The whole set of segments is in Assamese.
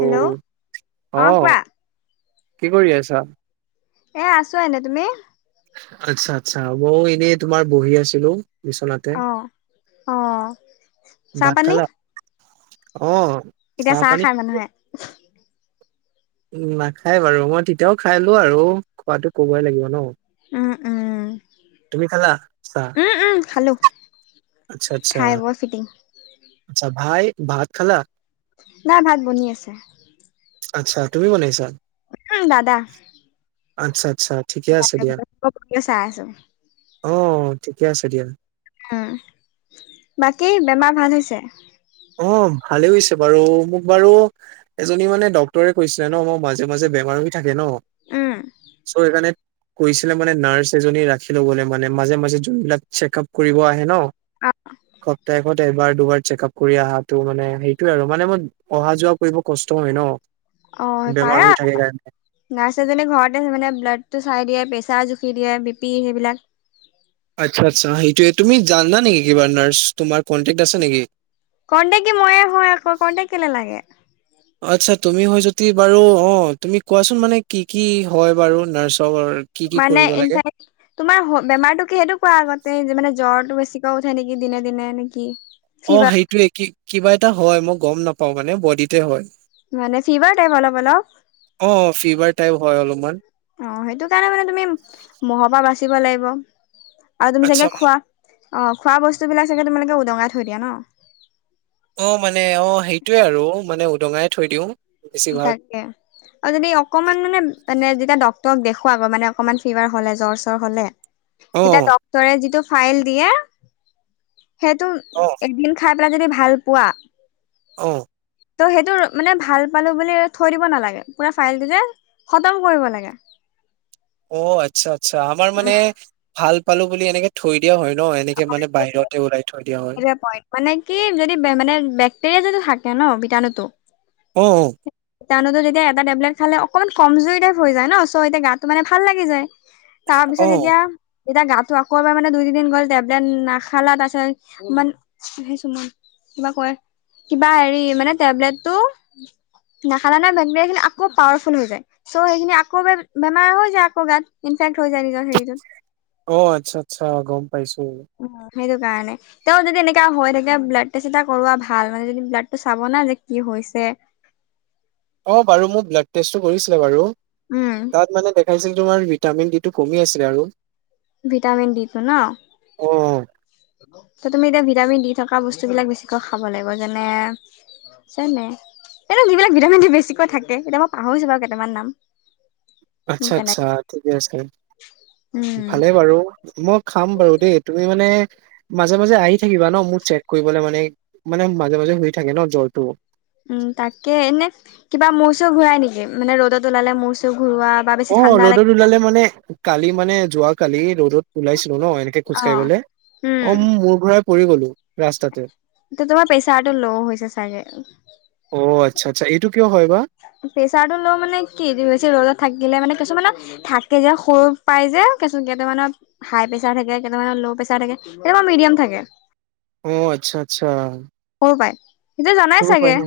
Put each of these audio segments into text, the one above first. হেল্ল' অঁ কোৱা অ' কি কৰি আছা এ আছো এনে তুমি আচ্ছা আচ্ছা মইও এনেই তোমাৰ বহি আছিলো বিছনাতে অ অ চাহ ভাট পানী খালা আহ এতিয়া চাহ খায় মানুহে উম নাখায় বাৰু মই তেতিয়াও খাই লো আৰু খোৱাাতো কবই লাগিব ন উম উম তুমি খালা চাহ? উম উম খালো আচ্ছা আচ্ছা খাই বৈ ফিটিং আচ্ছা ভাই ভাত খালা নাই ভাত বনি আছে আচ্ছা তুমি বনাইছা উম দাদা আচ্ছা আচ্ছা ঠিকে আছে দিয়া। চাই আছো অ ঠিকে আছে দিয়া উ বাকী বেমাৰ ভাল হৈছে অ' ভালে হৈছে বাৰু মোক বাৰু এজনী মানে ডক্তৰে কৈছিলে ন মই মাজে মাজে বেমাৰ থাক ন উম চ' এখে কৈছিলে মানে নাৰ্ছ এজনী ৰাখি ল'বলে মানে মাজে মাজে যোনবিলাক চেক আপ কৰিব আহে ন অ সপ্তাহত এবাৰ দুবাৰ চেকপ কৰি অহাটো মানে সেইটোয়ে আৰু মানে মই অহা যোৱা কৰিব কষ্ট হয় ন অ বেমাৰ পাৰা হৈ থাকে কাৰণে নাৰ্চ এজনী ঘৰতে মানে ব্লাড টো চাই দিয়ে প্ৰেছাৰ জো ঠি দিয়ে বিপি সেইবিলাক আচ্ছা আচ্ছা সেইটোোৱে তুমি জান না নেকি কিবা নাৰছ তোমাৰ কন্টেক্ট আছে নেকি কটে কি ময়ে হয় আকৌ কতেে কেলে লাগে আচ্ছা তুমি হয় যদি বাৰু অ তুমি কোৱাচোন মানে কি কি হয় বাৰু নাৰ্চ মানে ইনফেক্ তোমাৰ বেমাৰতটো কি সেইেতু ক আগতে মানে জ্বৰ স বেি ক উ থ নে কি দিনে দিননে নেকি অ ফিভাৰ সেইটোয়ে কিবা এটা হয় মই গম নাপাও মানে বডিতে হয় মানে চিবা টাইপ অলপ অলপ তাই হয় অলপমান অ সেইটো কাৰণে মানে তুমি মহৰ পৰা বাচিব লাগিব আৰু তুমি আচ্ছা চাগে খোৱা অঁ খোৱা বস্তু বিলাক চাগে তুমালোকে উদঙাই থৈ দিয়া ন অঁ মানে অঁ সেইটোৱে আৰু মানে উদঙাই থৈ দিওঁ বেছিভাগ তাকে আৰু যদি অকমান মানে মানে যেতিয়া ক দেখো আকৌ মানে অকমান ফিভাৰ হলে জ্বৰ চৰ হলে অ তেতিয়া ডক্টৰে যিটো ফাইল দিয়ে সেইটো অ এদিন খাই পেলাই যদি ভাল পোৱা অঁ ত' সেইটো মানে ভাল পালো বুলি থৈ দিব নালাগে পুৰা ফাইলটো যে সতম কৰিব লাগে অ আচ্ছা আচ্ছা আমাৰ মানে উম ভাল পালো বুলি এনেকে থৈ এয়া হয় ন এনেক মানে বাহতে ওলাই থো সটোে পইট মানে কি যদি মানে বেক্টেৰিয়া যদি থাকে ন বিতণুটো উম তেনতো তেতিয়া এ টেবলেট খালে অকণমান কমজুৰি টাইপ হৈ যায় ন চ' এতিয়া গাটো মানে ভাল লাগি যায় তাৰ পিছত অ এতিয়া এতিয়া গাটো আকৌ এবাৰ মানে দুই তিনি দিন গ'ল টেবলেট নাখালা তাৰ পিছত মান সেই চু মন কিবা ক কিবা হেৰি মানে টেবলেটটো নাখালা নে বেক্টেৰিয়া খিনি আকৌ পাৱাৰফুল হৈ যায় চ' সেইখিনি আকৌ বেমাৰ হৈ যায় আকৌ গাত ইে থৈ যায় নিজৰ হেৰিটোত অঁ আচ্ছা আচ্ছা গম পাইছো সেইটো কাৰণে তেওঁ যদি এনেকা হৈ থাকে ব্লাড টেষ্ট এটা কৰোৱা ভাল মানে যদি ব্লাড টো চাব না যে কি হয় [unintelligible] অঁ বাৰু মোৰ ব্লাড টেষ্ট কৰিছিলে বাৰু উম তাত মানে চাইছিল তোমাৰ ভিটামিন ডি টো কমি আছিলে আৰু ভিটামিন ডিটো ন অ ত তুমি এতিয়া ভিটামিন দি থকা বস্তুবিলাক বেছিকৈ খাব লাগিব যেনে যেনে যিবিলাক ভিটামিন দি বেছিকৈ থাকে এতিয়া মই পাহৰিছো বাৰু কেইটামান নাম আচ্ছা আচ্ছা তেনেকে ঠিকে আছে উম ভালে বাৰু মোক খাম বাৰু দেই তুমি মানে মাজে মাজে আহি থাকিবা ন মোৰ চেক কৰিবলে মানে মানে মাজে মাজে হই থাকে ন জ্বৰটো উম তাকে এনে কিবা মূৰ চুৰ ঘূৰাই নেকি মানে ৰ'দত ওলালে মূৰ চুৰ ঘূৰোৱা বা বেছি অঁ ঠাণ্ডা লাগে ৰ'দত ওলালে মানে কালি মানে যোৱ কালি ৰ'দত ওলাইছিলো ন এনেকে অ খোজ কাঢ়িবলৈ উম অ মূৰ ঘুৰাই পৰি গলো ৰাস্তাতে তোমাৰ প্ৰেচাৰটো ল' হৈছে চাগে অ আচ্ছা আচ্ছা এইটো কিয় হয় বা প্ৰেচাৰ টো ল' মানে কি ৰ'দত থাকিলে মানে কিছুমানে থাকে যে সৰু পাই যে কেইটামানত হাই প্ৰেছাৰ থাকে কেইটামানৰ ল' প্ৰেছাৰ থাকে কেইয়াবা মিডিয়াম থাকে অঁ আচ্ছা আচ্ছা সৰু পাই সেইটো জানাই সৰু হয় চাগে ন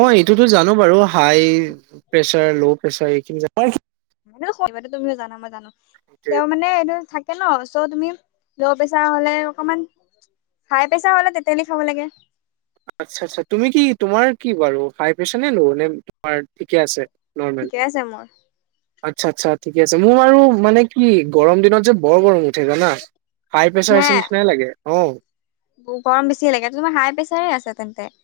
অ এইটোতো জানো বাৰু হাই- -প্ৰেছাৰ ল' প্ৰেছাৰ এইখিনি যা [unintelligible] কে ন চ' সেইটোৱে। তুমি ল বেচাৰ হলে অকমান হাই প্ৰেছাৰ হ'লে তেতেলি খাব লাগে। আচ্ছা আচ্ছা তুমি কি তোমাৰ কি বাৰু হাই প্ৰেছাৰ নে ল' নে তোমাৰ ঠিকে আছে। নৰ্মেল ঠিকে আছে মোৰ। আচ্ছা আচ্ছা ঠিকে আছে মোৰ বাৰু মানে কি গৰম দিনত যে বৰ গৰম উঠে জানা। হাই প্ৰেছাৰৰ হে হৈছে নিচিনাই লাগে অঁ গৰম বেছি লাগে তোমাৰ হাই প্ৰেছাৰে আছে তেন্তে।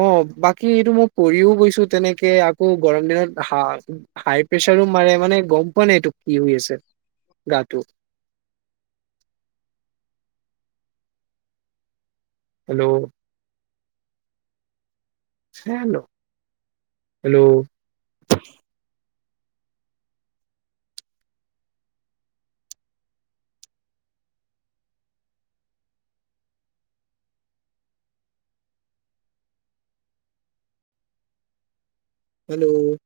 অঁ বাকী এইটো মই কৰিও গৈছো তেনেকে আকৌ গৰম দিনত হা- হাই প্ৰেছাৰো মাৰে মানে গম পোৱানাই এইটো কি হৈ আছে গাটো হেল্ল' হেল্ল হেল্ল' হেল্ল'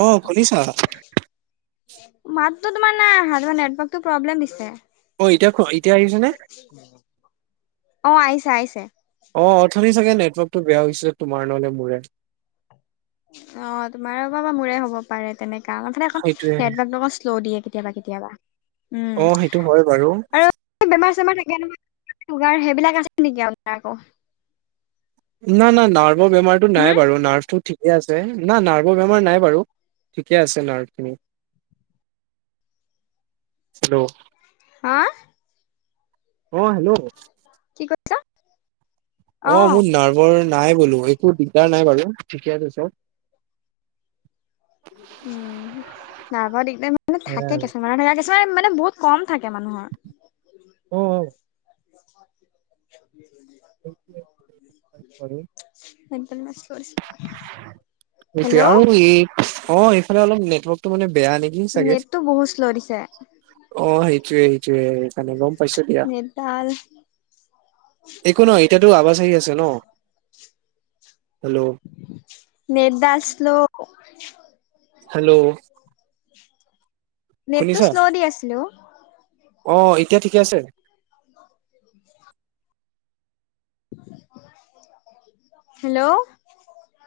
অঁ শুনিছা মাতটো তোমাৰ নাই অহা তোমাৰ নেটৱৰ্কটোই প্ৰব্লেম দিছে। অ এতিয়া কোৱা এতিয়া আহিছে নে? অ আহিছে আহিছে। অ অথনি চাগে নেটৱৰ্কটো বেয়া হৈছিলে তোমাৰ নহলে মোৰে অ তোমাৰ পৰা বা মোৰে হ'ব পাৰে তেনেকোৱা অথনি অকন সেইটোয়ে নেটৱৰ্ক শ্ল' দিয়ে কেতিয়াবা কেতিয়াবা অ সেইটো হয় বাৰু উম আৰু বেমাৰ- চেমাৰ থাকে নহয় চুগাৰ সেইবিলাক আছে নেকি আপোনাৰ আকৌ না না নাৰ্ভৰ বেমাৰটো নাই হম বাৰু নাৰ্ভটো ঠিক ঠিকে আছে না নাৰ্ভৰ বেমাৰ নাই বাৰু ঠিকে আছে নাৰ্ভ খিনি হেল্ল' হা অ হেল্ল' কি কৈছ অ মোৰ নাৰ্ভৰ নাই বোলো একো দিগদাৰ নাই বাৰু ঠিকে আছে চব। উম নাৰ্ভৰ দিগদাৰ মানে চব থাকে কিছুমানৰ ধৰা কিছুমানৰ মানে বহুত কম থাকে মানুহৰ। অ অ [unintelligible] [unintelligible] সেইটোয়ে হেল্ল' আৰু এই অ এইফালে অলপ নেটৱৰ্কটো মানে বেয়া নেকি চাগে, নেটটো বহুত শ্ল' দিছে অ সেইটোয়ে সেইকাৰণে গম পাইছো দিয়া নেটডাল একো নহয় এতিয়াটো আৱাজ আহি আছে ন হেল্ল' নেটদাল শ্ল হেল্ল' নেটটো শুনিছা শ্ল' দি আছিলে ও অ এতিয়া ঠিকে আছে হেল্ল'